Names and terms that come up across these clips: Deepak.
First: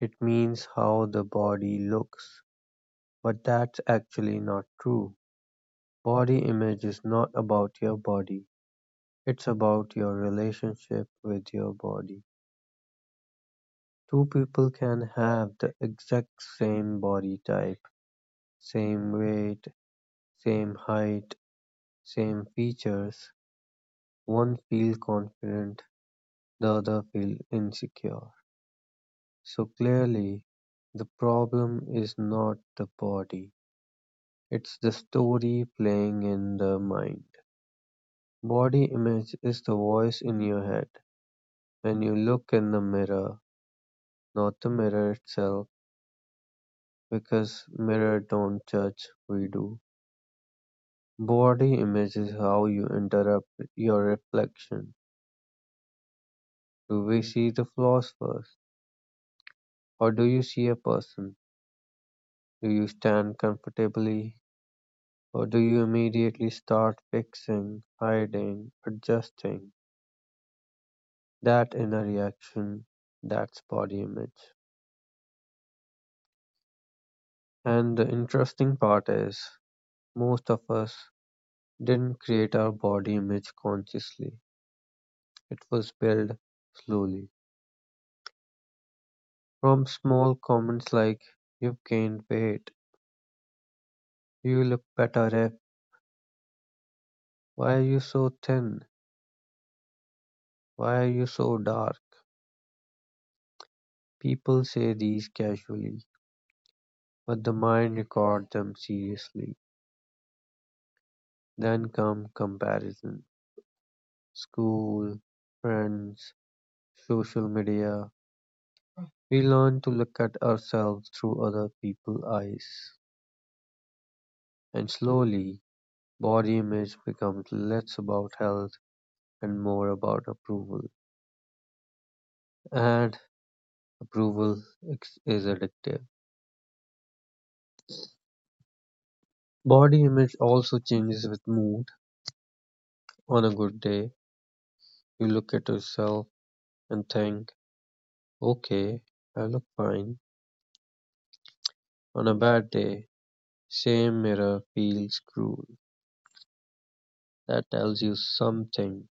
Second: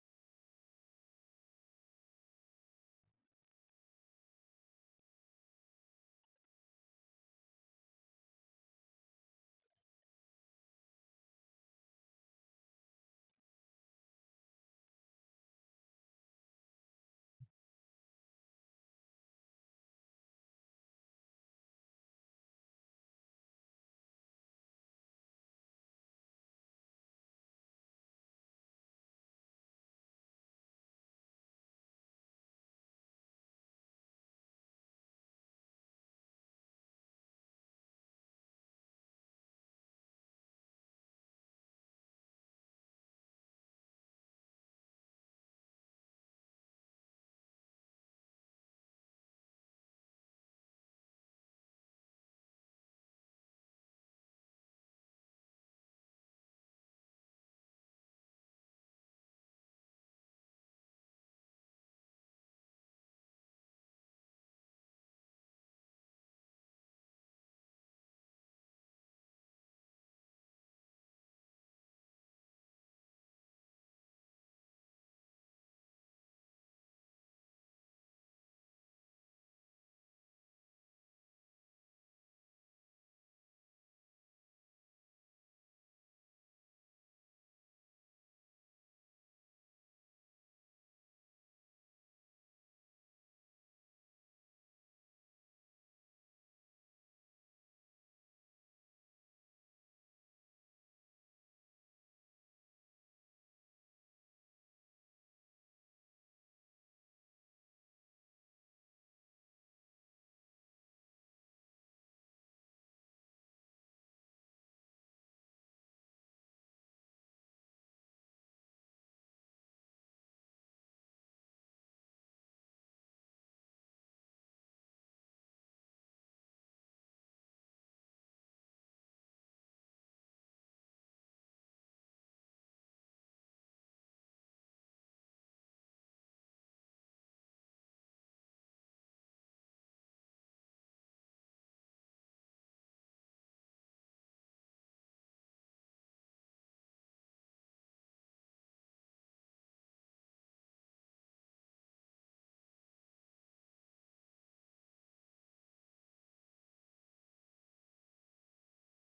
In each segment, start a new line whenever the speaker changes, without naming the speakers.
it means how the body looks, but that's actually not true. Body image is not about your body, it's about your relationship with your body. Two people can have the exact same body type, same weight, same height, same features. One feels confident, the other feels insecure. So clearly, the problem is not the body. It's the story playing in the mind. Body image is the voice in your head. When you look in the mirror, not the mirror itself, because mirror don't judge, we do. Body image is how you interrupt your reflection. Do we see the flaws first? Or do you see a person? Do you stand comfortably? Or do you immediately start fixing, hiding, adjusting? That inner reaction, that's body image. And the interesting part is, most of us didn't create our body image consciously. It was built slowly, from small comments like "You've gained weight," "You look better-if," "Why are you so thin," "Why are you so dark." People say these casually, but the mind records them seriously. Then come comparison: school, friends, social media. We learn to look at ourselves through other people's eyes. And slowly, body image becomes less about health and more about approval. And approval is addictive. Body image also changes with mood. On a good day, you look at yourself and think, okay, I look fine. On a bad day, same mirror feels cruel. That tells you something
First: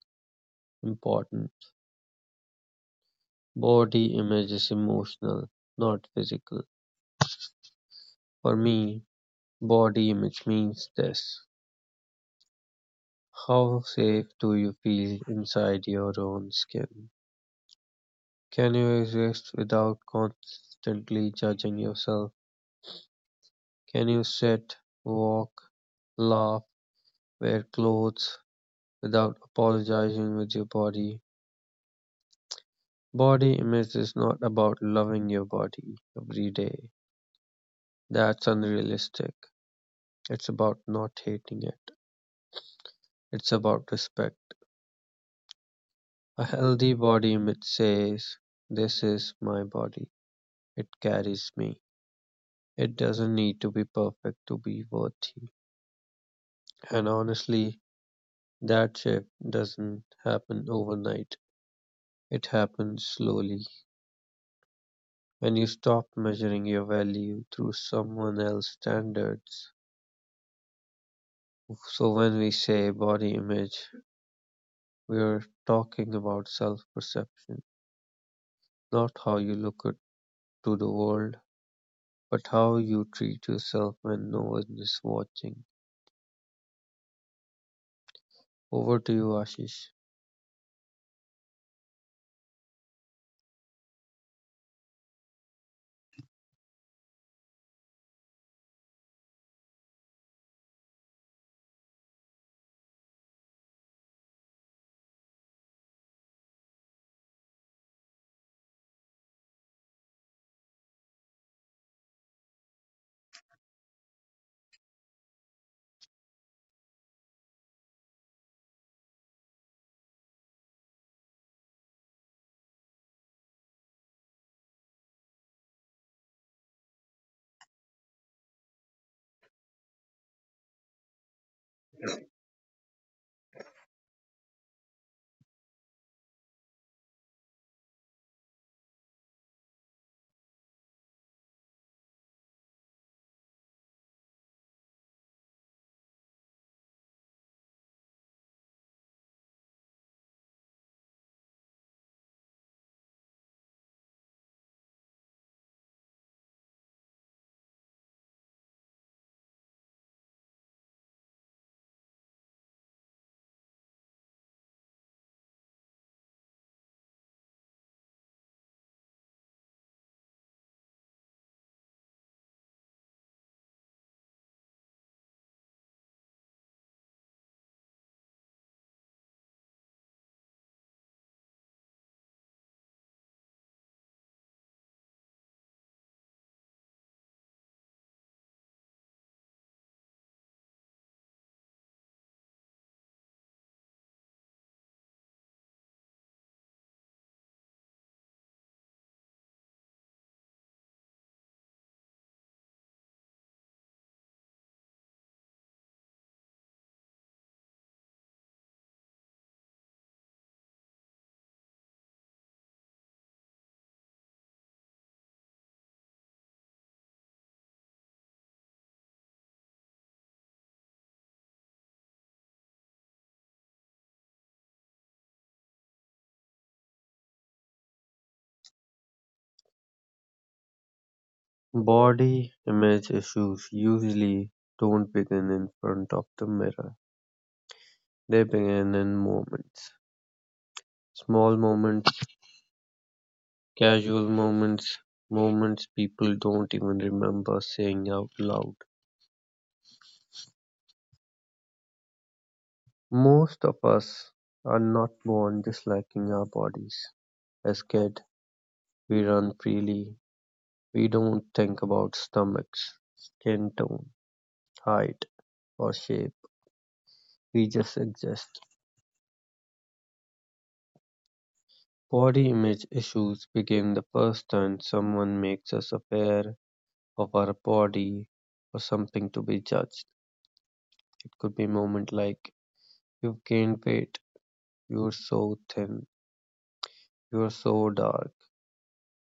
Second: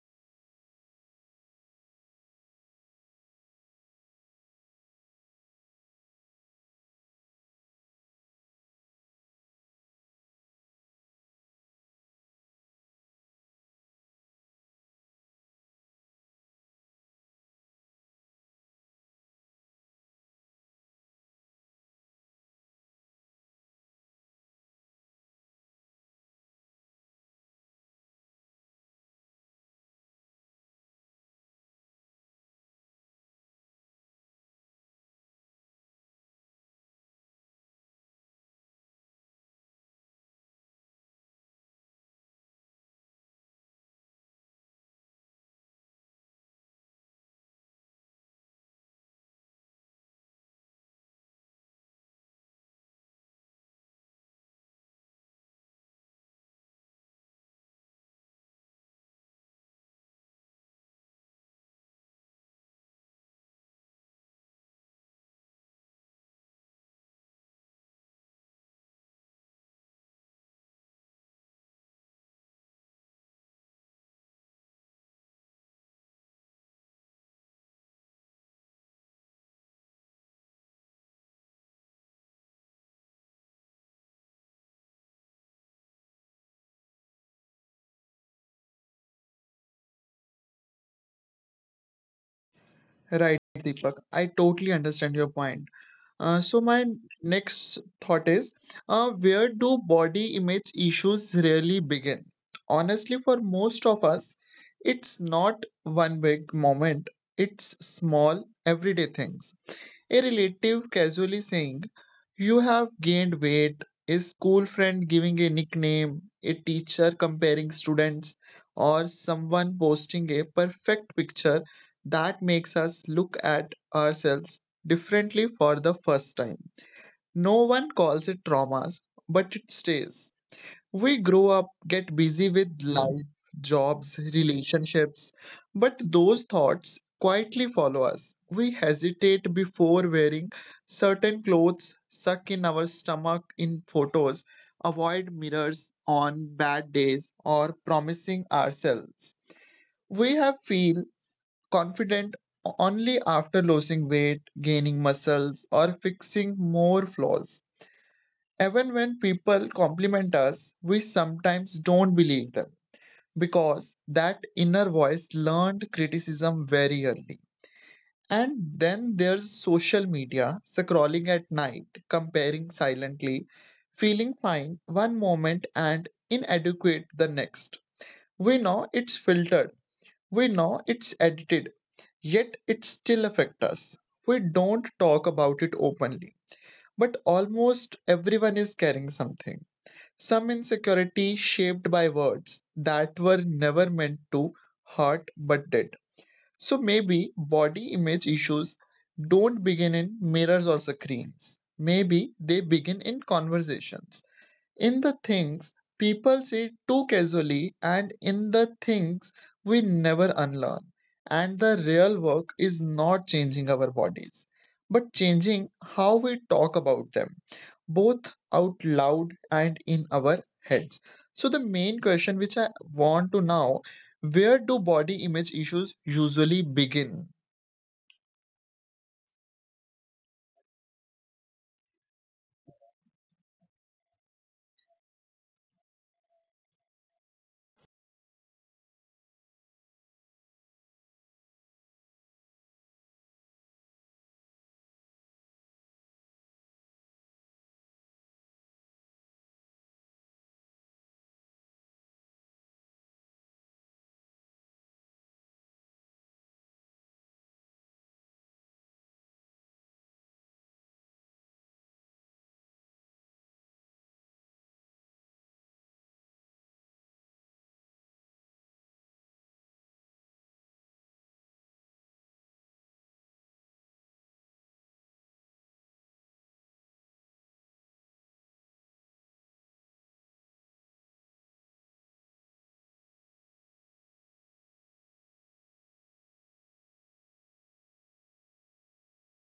important. Body image is emotional, not physical. For me, body image means this. How safe do you feel inside your own skin? Can you exist without constantly judging yourself? Can you sit, walk, laugh, wear clothes without apologizing with your body? Body image is not about loving your body every day. That's unrealistic. It's about not hating it. It's about respect. A healthy body image says, this is my body. It carries me. It doesn't need to be perfect to be worthy. And honestly, that shift doesn't happen overnight, it happens slowly, when you stop measuring your value through someone else's standards. So, when we say body image, we're talking about self perception, not how you look at, to the world, but how you treat yourself when no one is watching. Over to you, Ashish.
Right, Deepak, I totally understand your point. So my next thought is, where do body image issues really begin? Honestly, for most of us, it's not one big moment. It's small everyday things. A relative casually saying, you have gained weight, a school friend giving a nickname, a teacher comparing students, or someone posting a perfect picture that makes us look at ourselves differently for the first time. No one calls it traumas, but it stays. We grow up, get busy with life, jobs, relationships, but those thoughts quietly follow us. We hesitate before wearing certain clothes, suck in our stomach in photos, avoid mirrors on bad days, or promising ourselves. We have feel confident only after losing weight, gaining muscles, or fixing more flaws. Even when people compliment us, we sometimes don't believe them because that inner voice learned criticism very early. And then there's social media, scrolling at night, comparing silently, feeling fine one moment and inadequate the next. We know it's filtered, we know it's edited, yet it still affects us. We don't talk about it openly, but almost everyone is carrying something, some insecurity shaped by words that were never meant to hurt but did. So maybe body image issues don't begin in mirrors or screens. Maybe they begin in conversations, in the things people say too casually, and in the things we never unlearn. And the real work is not changing our bodies, but changing how we talk about them, both out loud and in our heads. So, the main question which I want to now, where do body image issues usually begin?
Body image issues usually don't begin in front of the mirror, they begin in moments. Small moments, casual moments, moments people don't even remember saying out loud. Most of us are not born disliking our bodies. As kids, we run freely. We don't think about stomachs, skin tone, height, or shape. We just exist. Body image issues became the first time someone makes us aware of our body or something to be judged. It could be a moment like you've gained weight, you're so thin. You're so dark.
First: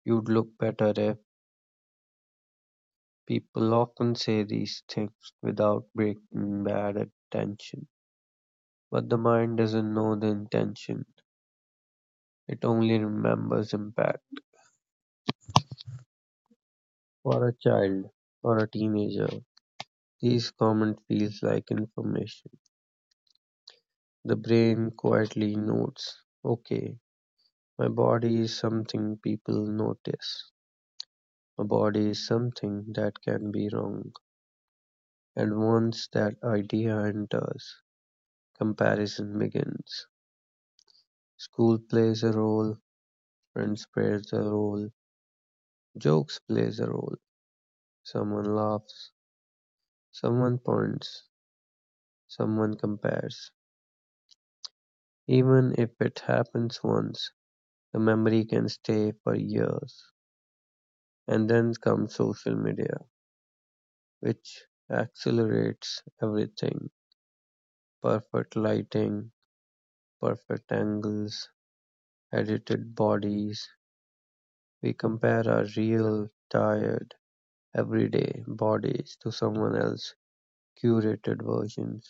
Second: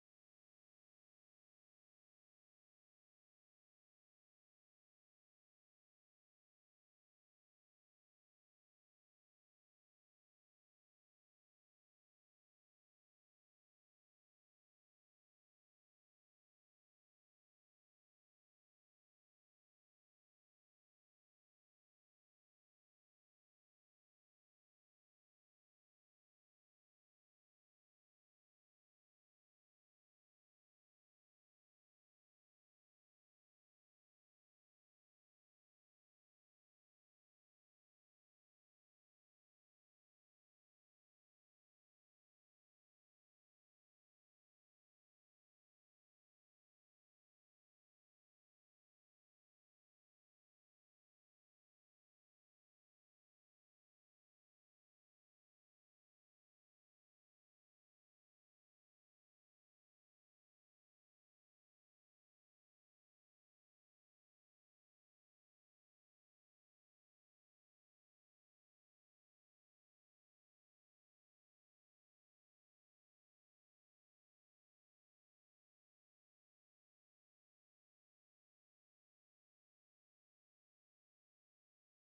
You'd look better if people often say these things without breaking bad intention. But the mind doesn't know the intention. It only remembers impact. For a child or a teenager, these comment feels like information. The brain quietly notes, okay, my body is something people notice. My body is something that can be wrong. And once that idea enters, comparison begins: school plays a role, friends plays a role, jokes plays a role, someone laughs, someone points, someone compares. Even if it happens once, the memory can stay for years. And then comes social media, which accelerates everything. Perfect lighting, perfect angles, edited bodies. We compare our real, tired, everyday bodies to someone else's curated versions.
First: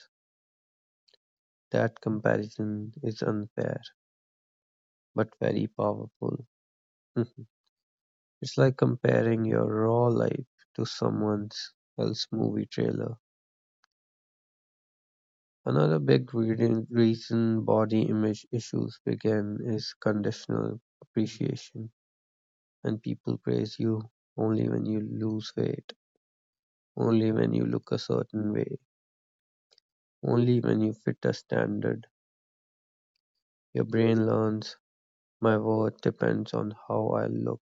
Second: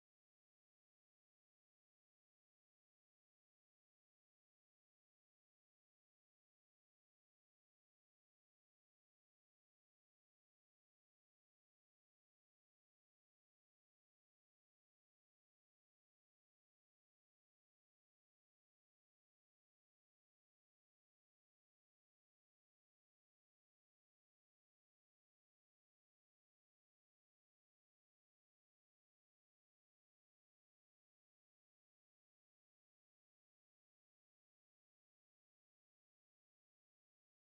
That comparison is unfair but very powerful. It's like comparing your raw life to someone else's movie trailer. Another big reason body image issues begin is conditional appreciation, and people praise you only when you lose weight, only when you look a certain way, only when you fit a standard. Your brain learns my worth depends on how I look,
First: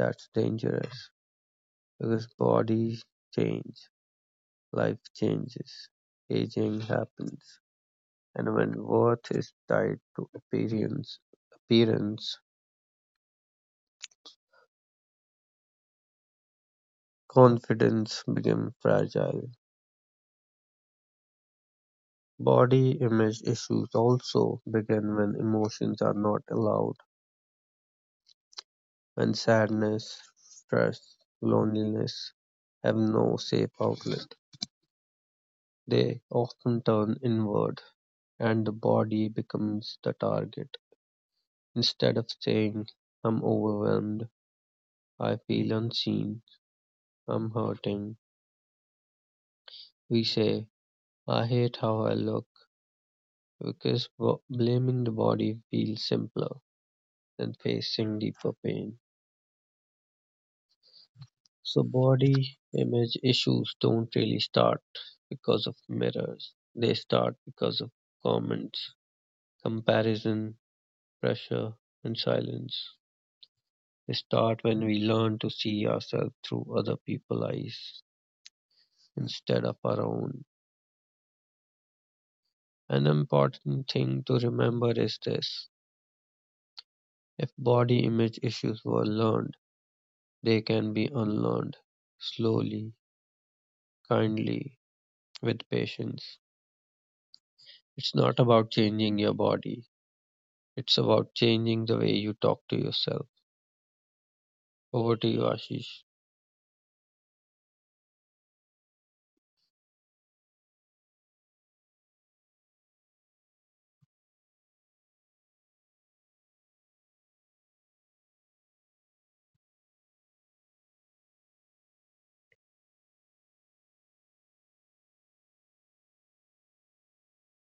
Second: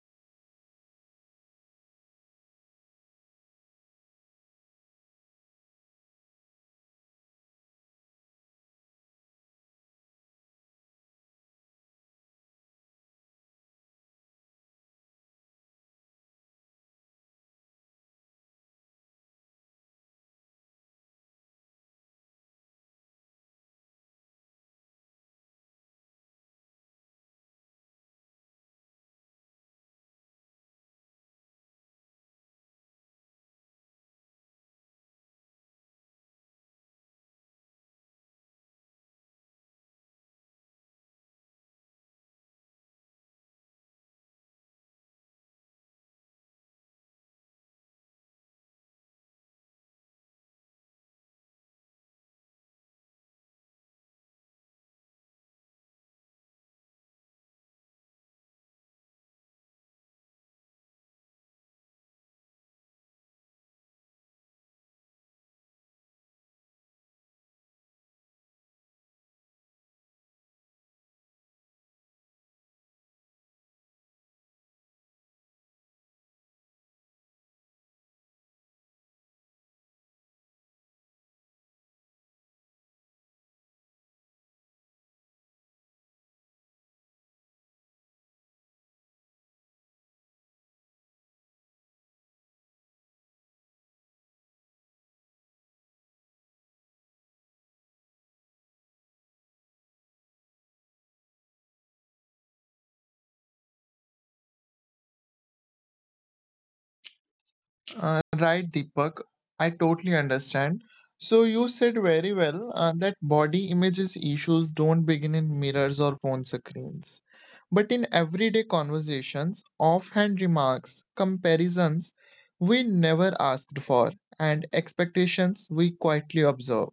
that's dangerous, because bodies change, life changes, aging happens, and when worth is tied to appearance, appearance, confidence becomes fragile. Body image issues also begin when emotions are not allowed, when sadness, stress, loneliness have no safe outlet. They often turn inward and the body becomes the target. Instead of saying, I'm overwhelmed, I feel unseen, I'm hurting, we say, I hate how I look, because blaming the body feels simpler than facing deeper pain. So, body image issues don't really start because of mirrors, they start because of comments, comparison, pressure, and silence. Start when we learn to see ourselves through other people's eyes instead of our own. An important thing to remember is this: if body image issues were learned, they can be unlearned slowly, kindly, with patience. It's not about changing your body, it's about changing the way you talk to yourself. Over to you, Ashish.
Right, Deepak. I totally understand. So you said very well, that body images issues don't begin in mirrors or phone screens, but in everyday conversations, offhand remarks, comparisons we never asked for, and expectations we quietly observe.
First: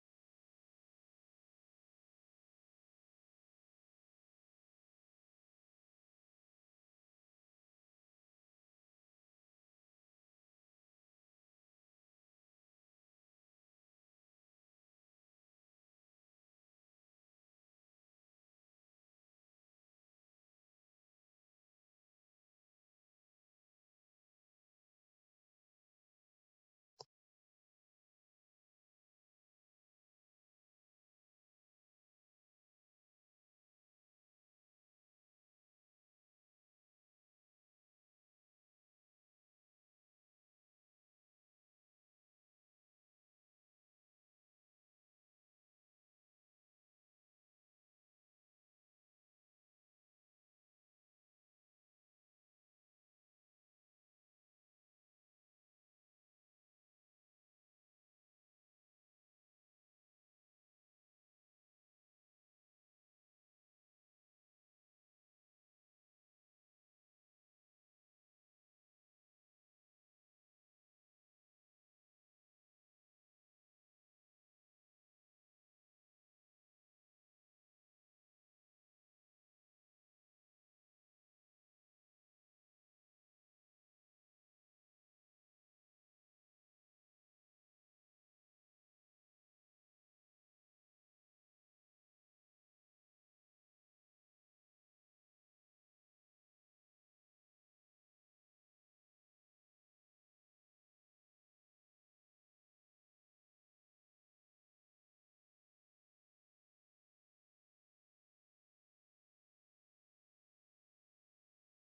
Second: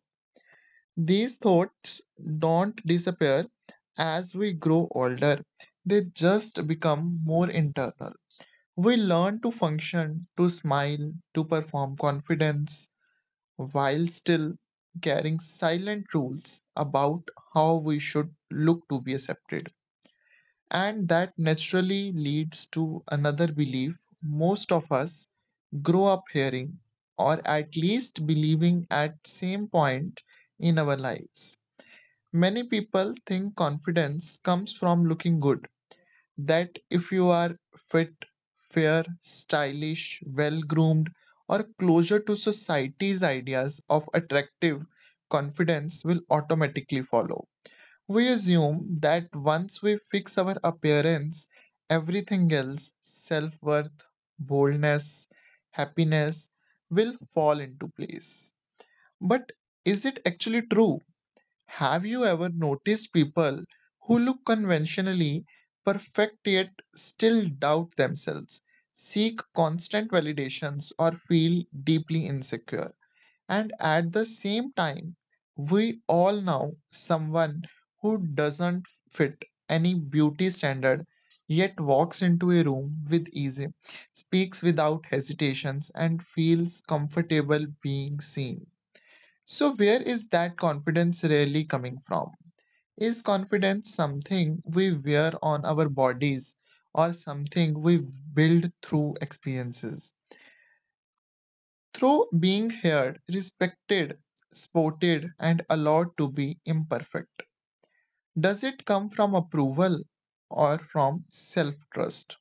These thoughts don't disappear as we grow older; they just become more internal. We learn to function, to smile, to perform confidence, while still carrying silent rules about how we should look to be accepted. And that naturally leads to another belief most of us grow up hearing, or at least believing at same point in our lives. Many people think confidence comes from looking good, that if you are fit, fair, stylish, well groomed, or closer to society's ideas of attractive, confidence will automatically follow. We assume that once we fix our appearance, everything else, self worth, boldness, happiness, will fall into place. But is it actually true? Have you ever noticed people who look conventionally perfect yet still doubt themselves, seek constant validations, or feel deeply insecure? And at the same time, we all know someone who doesn't fit any beauty standard yet walks into a room with ease, speaks without hesitations, and feels comfortable being seen. So, where is that confidence really coming from? Is confidence something we wear on our bodies or something we build through experiences? Through being heard, respected, supported, and allowed to be imperfect? Does it come from approval or from self trust?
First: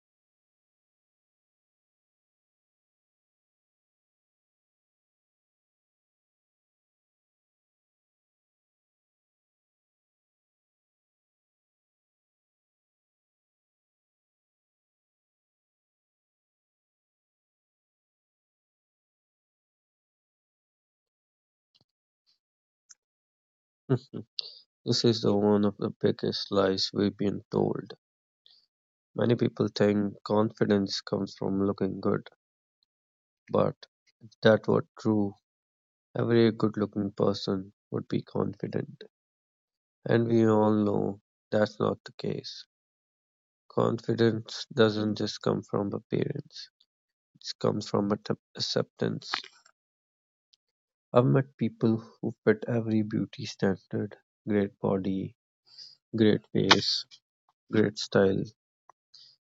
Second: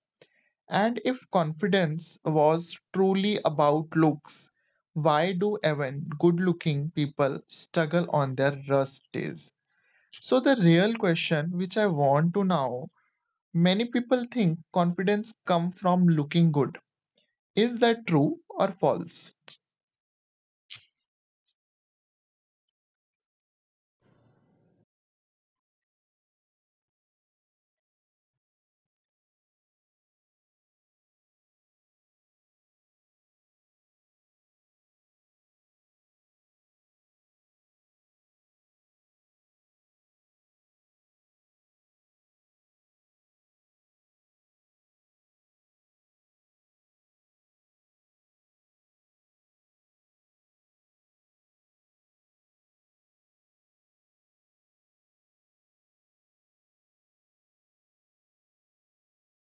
And if confidence was truly about looks, why do even good looking people struggle on their worst days? So the real question which I want to know, many people think confidence come from looking good. Is that true or false?
This is the one of the biggest lies we've been told. Many people think confidence comes from looking good, but if that were true, every good-looking person would be confident. And we all know that's not the case. Confidence doesn't just come from appearance, it comes from acceptance. I've met people who fit every beauty standard, great body, great face, great style,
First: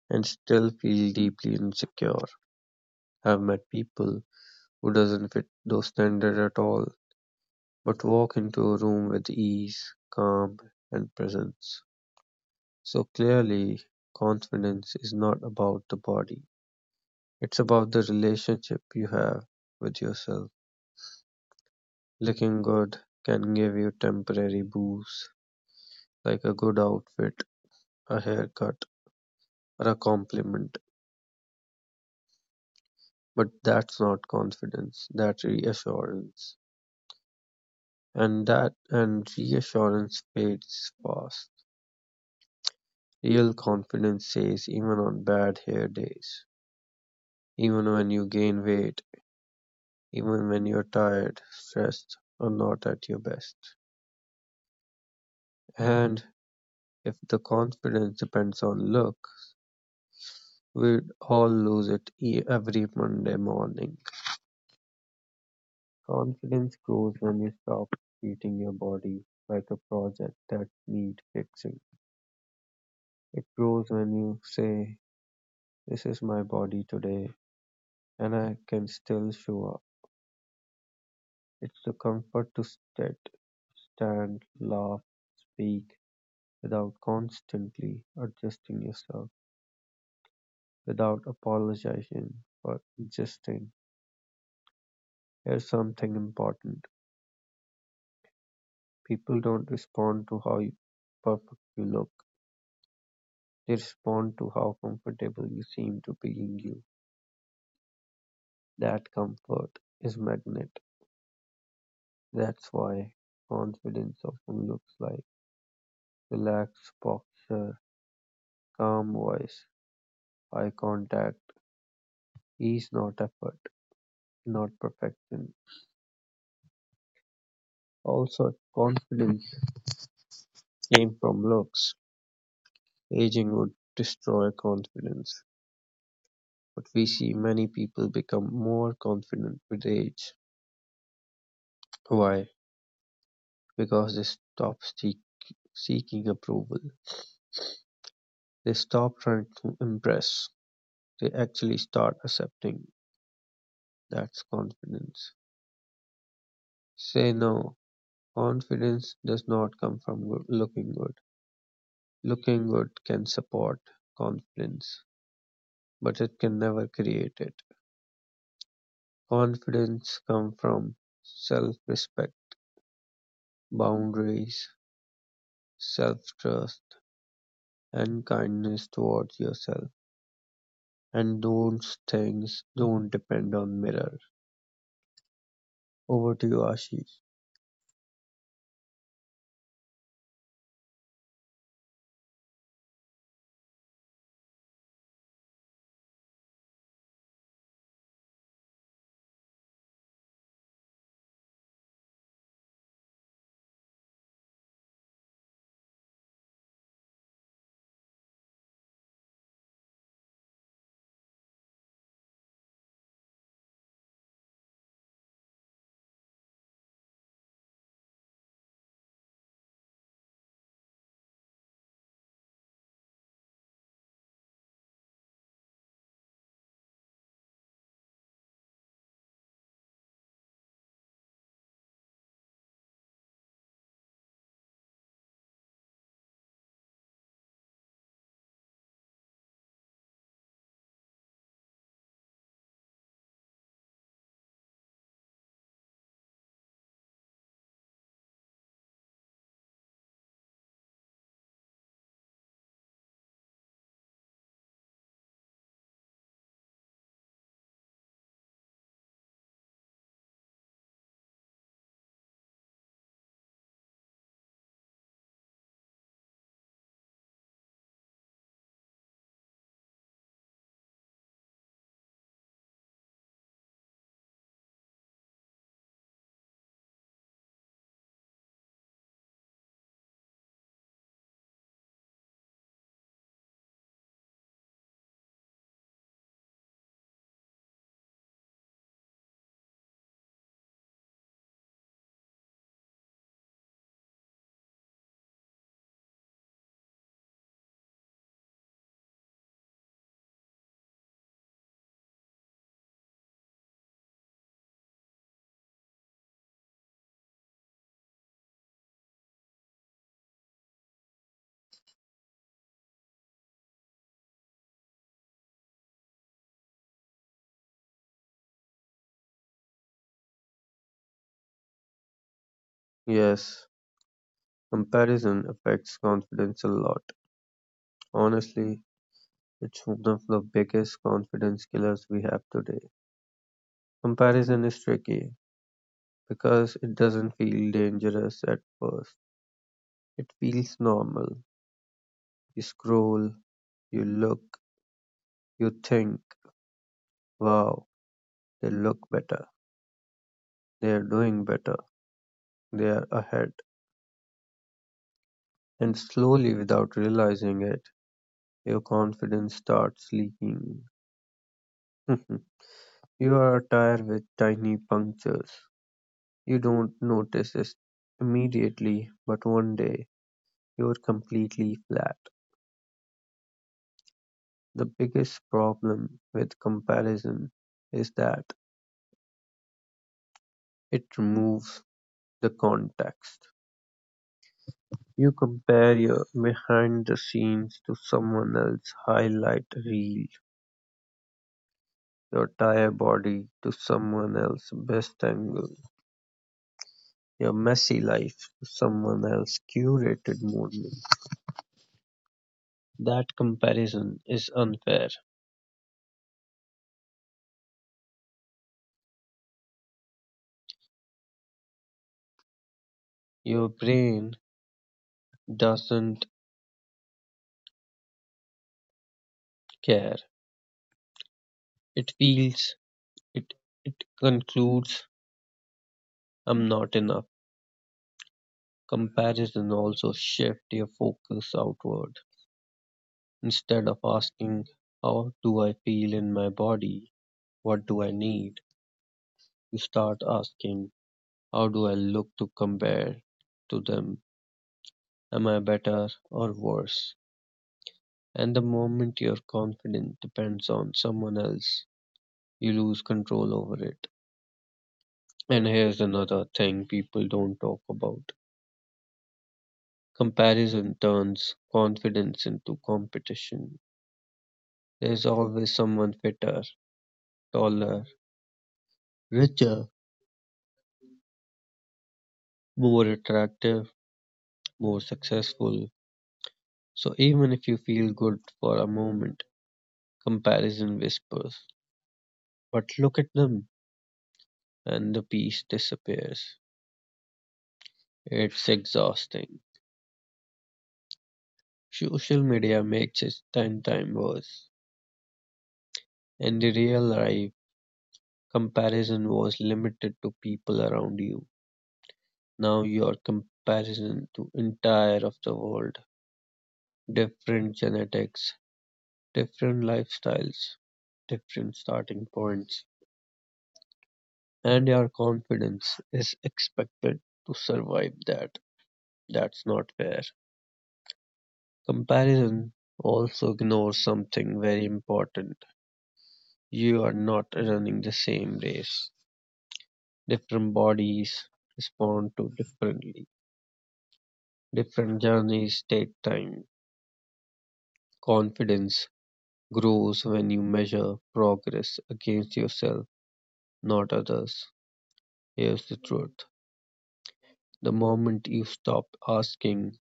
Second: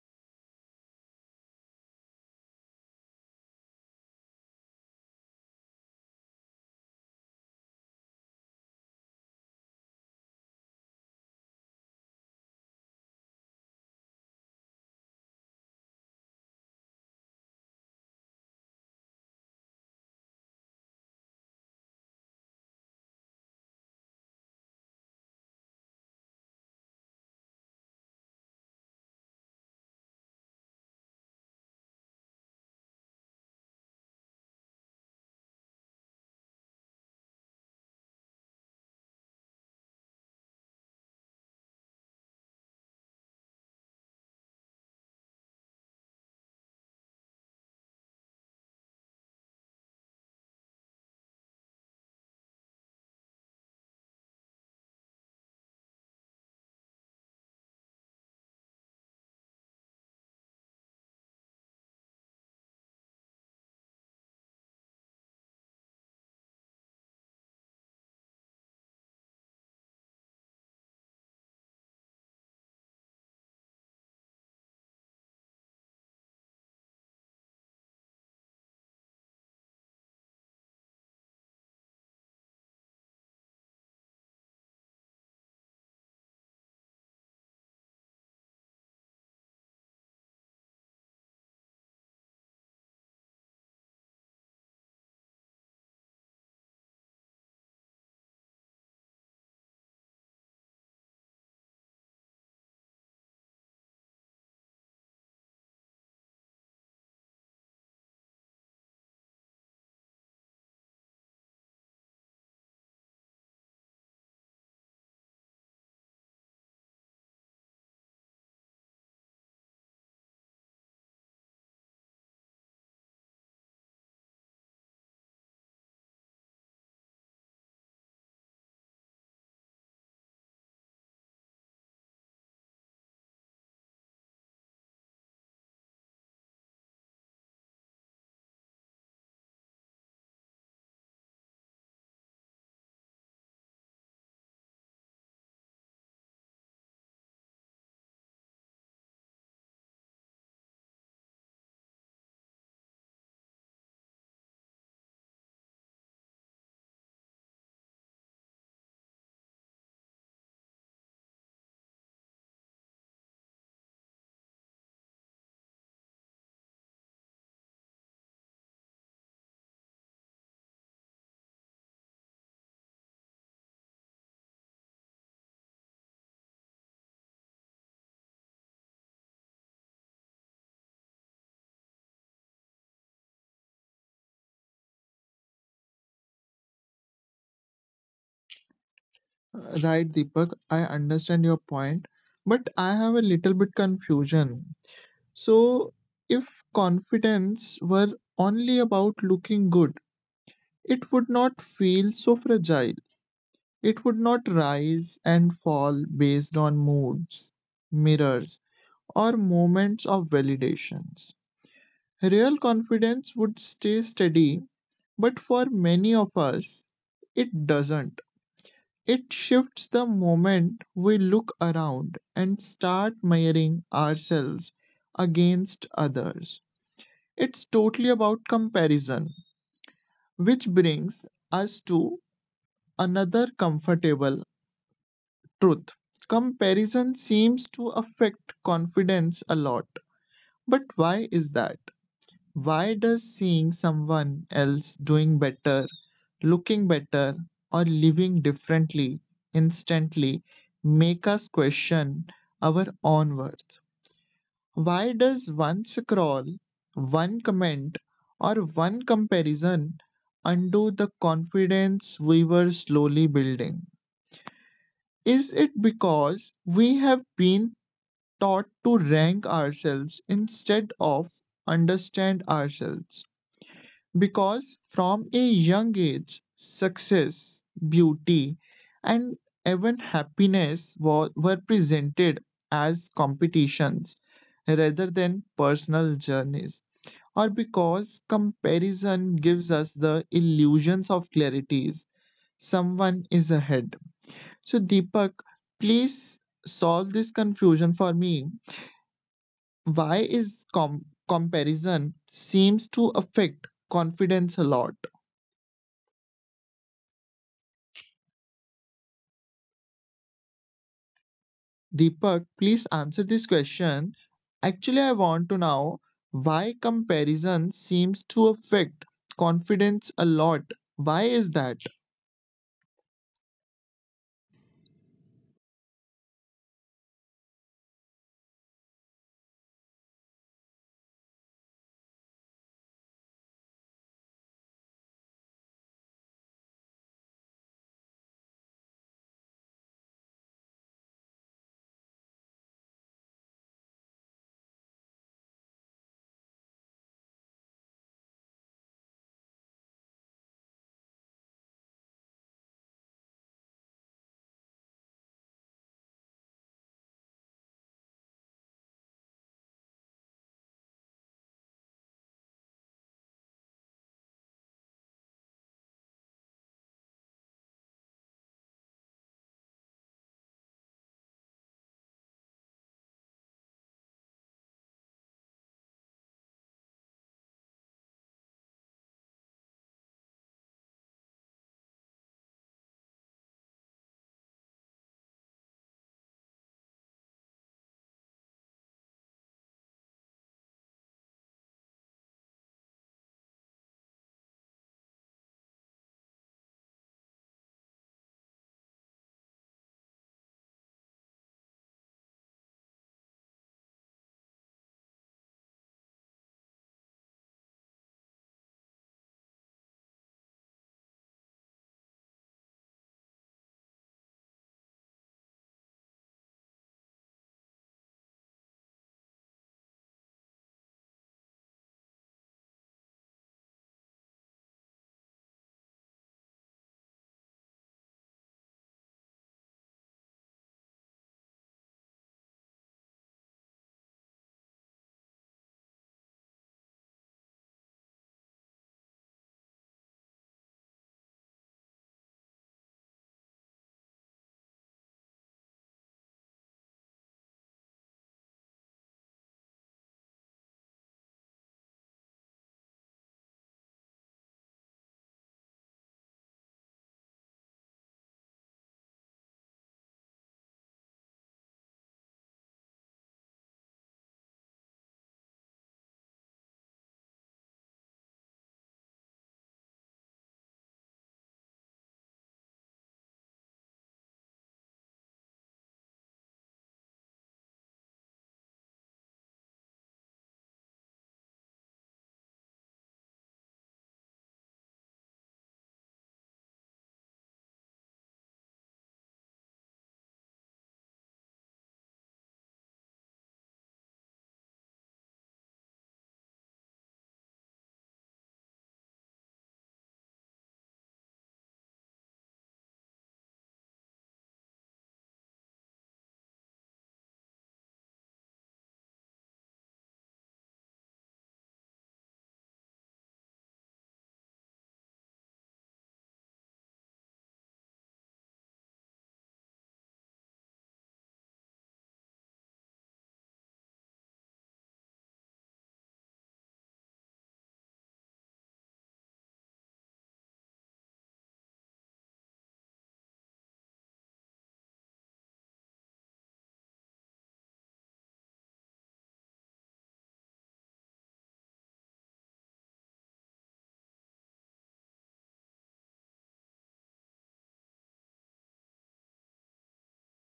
and still feel deeply insecure. I've met people who doesn't fit those standards at all but walk into a room with ease, calm, and presence. So clearly, confidence is not about the body, it's about the relationship you have with yourself. Looking good can give you temporary boost, like a good outfit, a haircut, or a compliment, but that's not confidence, that's reassurance. And that and reassurance fades fast. Real confidence stays even on bad hair days. Even when you gain weight, even when you're tired, stressed, or not at your best. And if the confidence depends on look, we'd all lose it every Monday morning. Confidence grows when you stop treating your body like a project that needs fixing. It grows when you say, this is my body today, and I can still show up. It's the comfort to sit, stand, laugh, speak, without constantly adjusting yourself, without apologizing for existing. Here's something important: people don't respond to perfect you look, they respond to how comfortable you seem to being you. That comfort is magnet. That's why confidence often looks like relaxed posture, calm voice, eye contact, ease, not effort, not perfection. Also, confidence came from looks, aging would destroy confidence, but we see many people become more confident with age. Why? Because they stop seeking approval. They stop trying to impress. They actually start accepting. That's confidence. Say no. Confidence does not come from good, looking good. Looking good can support confidence, but it can never create it. Confidence comes from self respect, boundaries, self-trust, and kindness towards yourself. And those things don't depend on mirror. Over to you, Ashish.
Right, Deepak, I understand your point, but I have a little bit confusion. So, if confidence were only about looking good, it would not feel so fragile. It would not rise and fall based on moods, mirrors, or moments of validations. Real confidence would stay steady, but for many of us, it doesn't. It shifts the moment we look around and start measuring ourselves against others. It's totally about comparison, which brings us to another comfortable truth. Comparison seems to affect confidence a lot. But why is that? Why does seeing someone else doing better, looking better, or living differently instantly make us question our own worth? Why does one scroll, one comment, or one comparison undo the confidence we were slowly building? Is it because we have been taught to rank ourselves instead of understand ourselves? Because from a young age, success, beauty, and even happiness were presented as competitions rather than personal journeys, or because comparison gives us the illusions of clarities. Someone is ahead. So, Deepak, please solve this confusion for me. Why is comparison seems to affect confidence a lot? Deepak, please answer this question. Actually, I want to know why comparison seems to affect confidence a lot. Why is that?
Yes, comparison affects confidence a lot. Honestly, it's one of the biggest confidence killers we have today. Comparison is tricky because it doesn't feel dangerous at first. It feels normal. You scroll, you look, you think, wow, they look better, they are doing better, they are ahead. And slowly, without realizing it, your confidence starts leaking. You are a tire with tiny punctures. You don't notice it immediately, but one day you're completely flat. The biggest problem with comparison is that it removes the context. You compare your behind the scenes to someone else's highlight reel, your tire body to someone else's best angle, your messy life to someone else's curated morning. That comparison is unfair. Your brain doesn't care. It feels it concludes I'm not enough. Comparison also shifts your focus outward. Instead of asking how do I feel in my body? What do I need? You start asking how do I look to compare to them? Am I better or worse? And the moment your confidence depends on someone else, you lose control over it. And here's another thing people don't talk about: comparison turns confidence into competition. There's always someone fitter, taller, richer, more attractive, more successful. So even if you feel good for a moment, comparison whispers, but look at them, and the peace disappears. It's exhausting. Social media makes it ten times worse, and the real life, comparison was limited to people around you. Now you're comparison to entire of the world, different genetics, different lifestyles, different starting points, and your confidence is expected to survive that. That's not fair. Comparison also ignores something very important. You are not running the same race. Different bodies respond to differently. Different journeys take time. Confidence grows when you measure progress against yourself, not others. Here's the truth: the moment you stop asking,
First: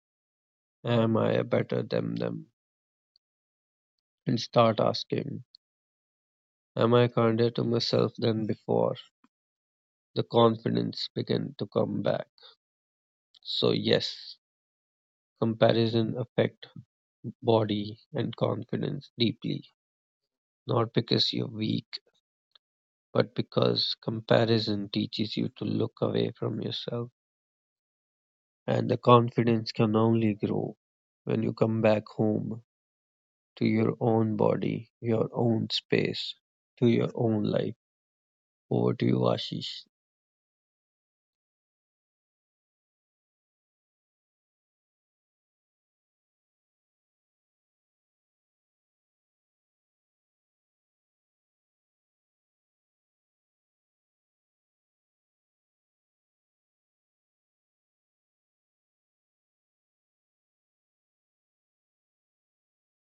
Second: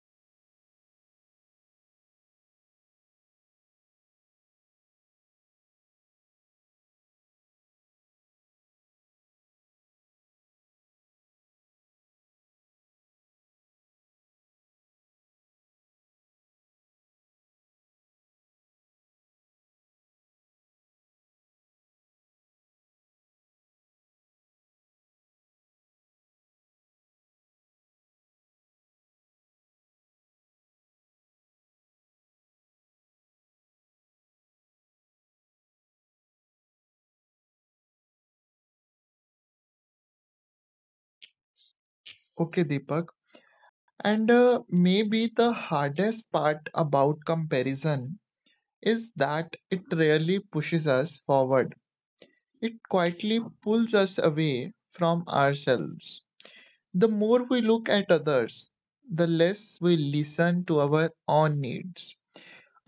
am I better than them? And start asking, am I kinder to myself than before? The confidence begins to come back. So, yes, comparison affect body and confidence deeply, not because you're weak, but because comparison teaches you to look away from yourself. And the confidence can only grow when you come back home to your own body, your own space, to your own life. Over to you, Ashish.
Okay, Deepak. And maybe the hardest part about comparison is that it rarely pushes us forward. It quietly pulls us away from ourselves. The more we look at others, the less we listen to our own needs,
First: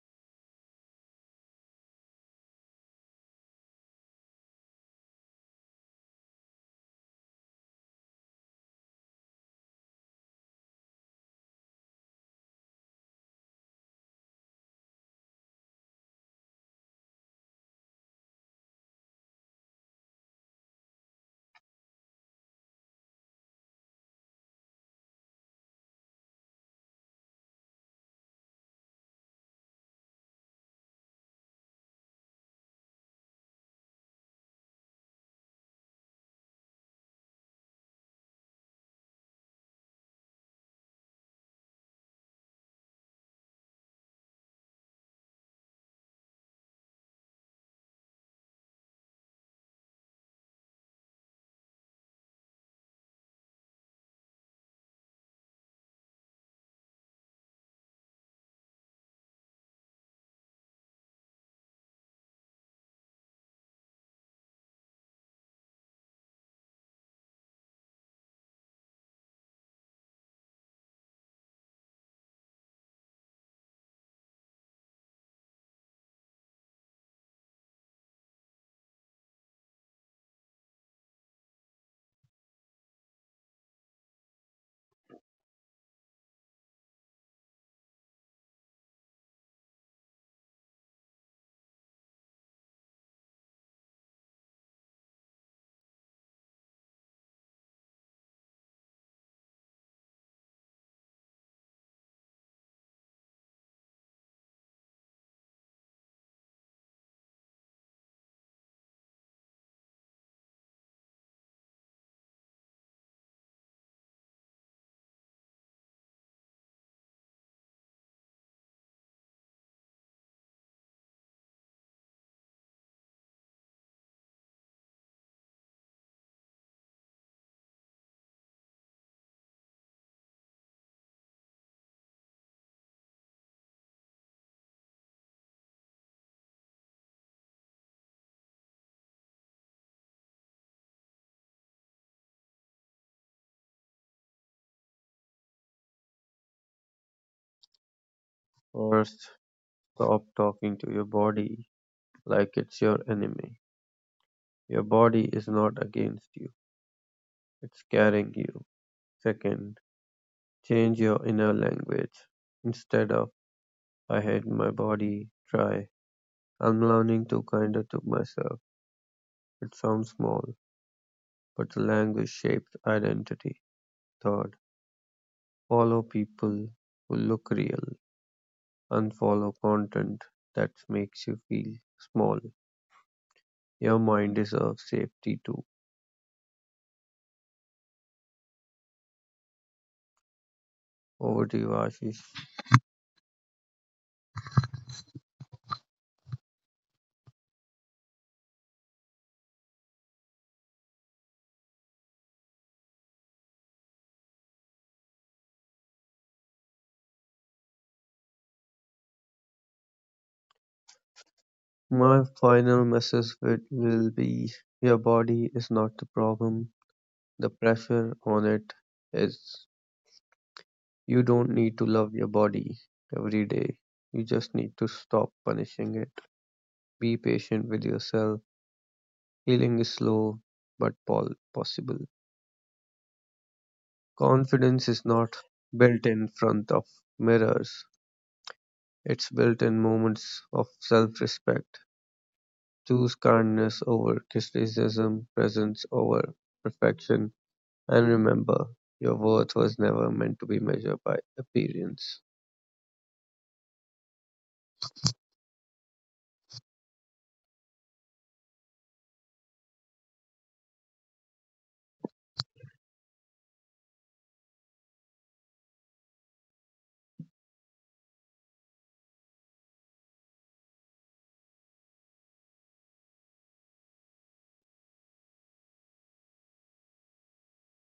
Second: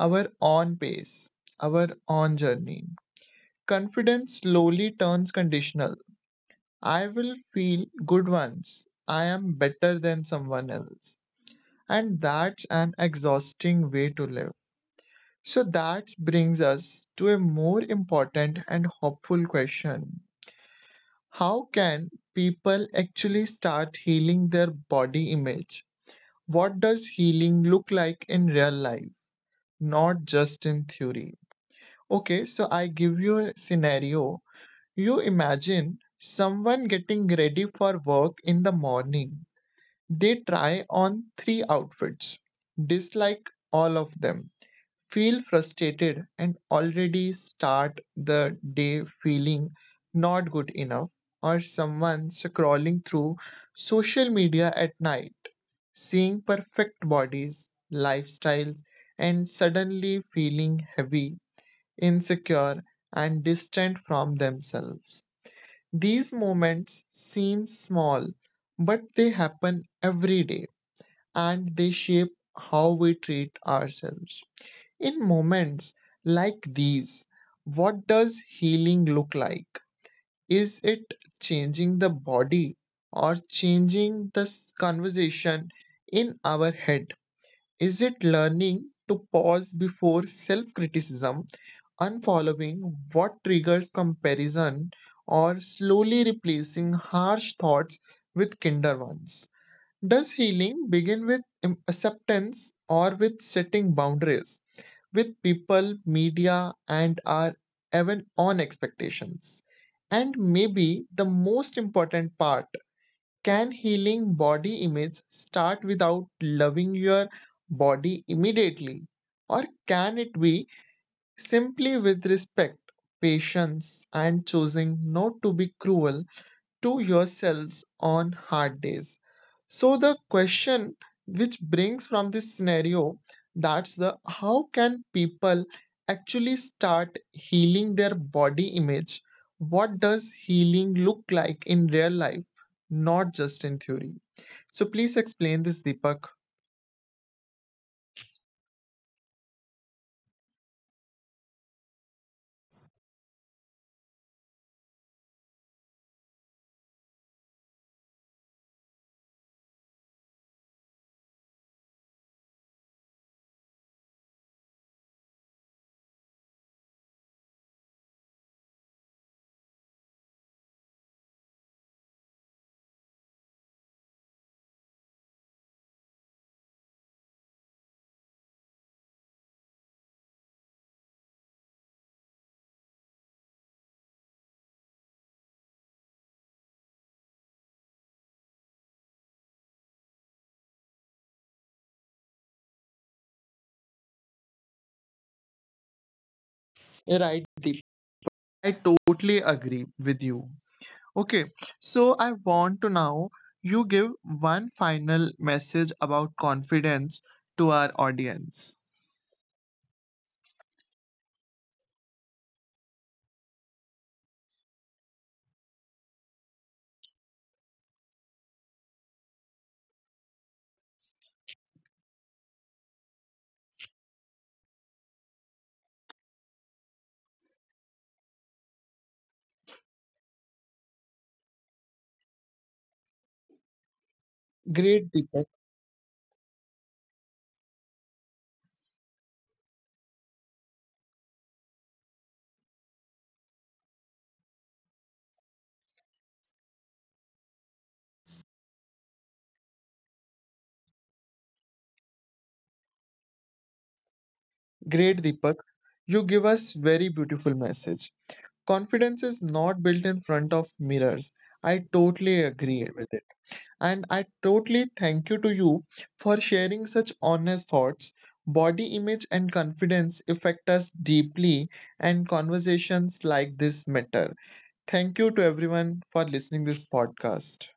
our own pace, our own journey. Confidence slowly turns conditional. I will feel good once I am better than someone else. And that's an exhausting way to live. So that brings us to a more important and hopeful question. How can people actually start healing their body image? What does healing look like in real life, not just in theory? Okay, so I give you a scenario. You imagine someone getting ready for work in the morning. They try on three outfits, dislike all of them, feel frustrated, and already start the day feeling not good enough, or someone scrolling through social media at night, seeing perfect bodies, lifestyles, and suddenly feeling heavy, insecure, and distant from themselves. These moments seem small, but they happen every day, and they shape how we treat ourselves. In moments like these, what does healing look like? Is it changing the body or changing this conversation in our head? Is it learning to pause before self criticism, unfollowing what triggers comparison, or slowly replacing harsh thoughts with kinder ones? Does healing begin with acceptance, or with setting boundaries with people, media, and our even own expectations? And maybe the most important part, can healing body image start without loving your body immediately? Or can it be simply with respect, patience, and choosing not to be cruel to yourselves on hard days? So the question which brings from this scenario, that's the how can people actually start healing their body image? What does healing look like in real life, not just in theory? So please explain this, Deepak.
First, stop talking to your body like it's your enemy. Your body is not against you, it's carrying you. Second, change your inner language. Instead of, I hate my body, try, I'm learning to kinder to myself. It sounds small, but the language shapes identity. Third, follow people who look real. Unfollow content that makes you feel small. Your mind deserves safety too. Over to you, Ashish.
Right, Deepak. I totally agree with you. Okay, so I want to now you give one final message about confidence to our audience.
My final message will be your body is not the problem. The pressure on it is you don't need to love your body every day. You just need to stop punishing it. Be patient with yourself. Healing is slow but possible. Confidence is
Great
not
Deepak,
built in front of mirrors, it's built in moments of self respect. Choose kindness over criticism, presence over perfection, and remember your worth was never meant to be measured by appearance.
great Deepak. You give us very beautiful message. Confidence is not built in front of mirrors. I totally agree with it. And I totally thank you to you for sharing such honest thoughts. Body image and confidence affect us deeply, and conversations like this matter. Thank you to everyone for listening this podcast.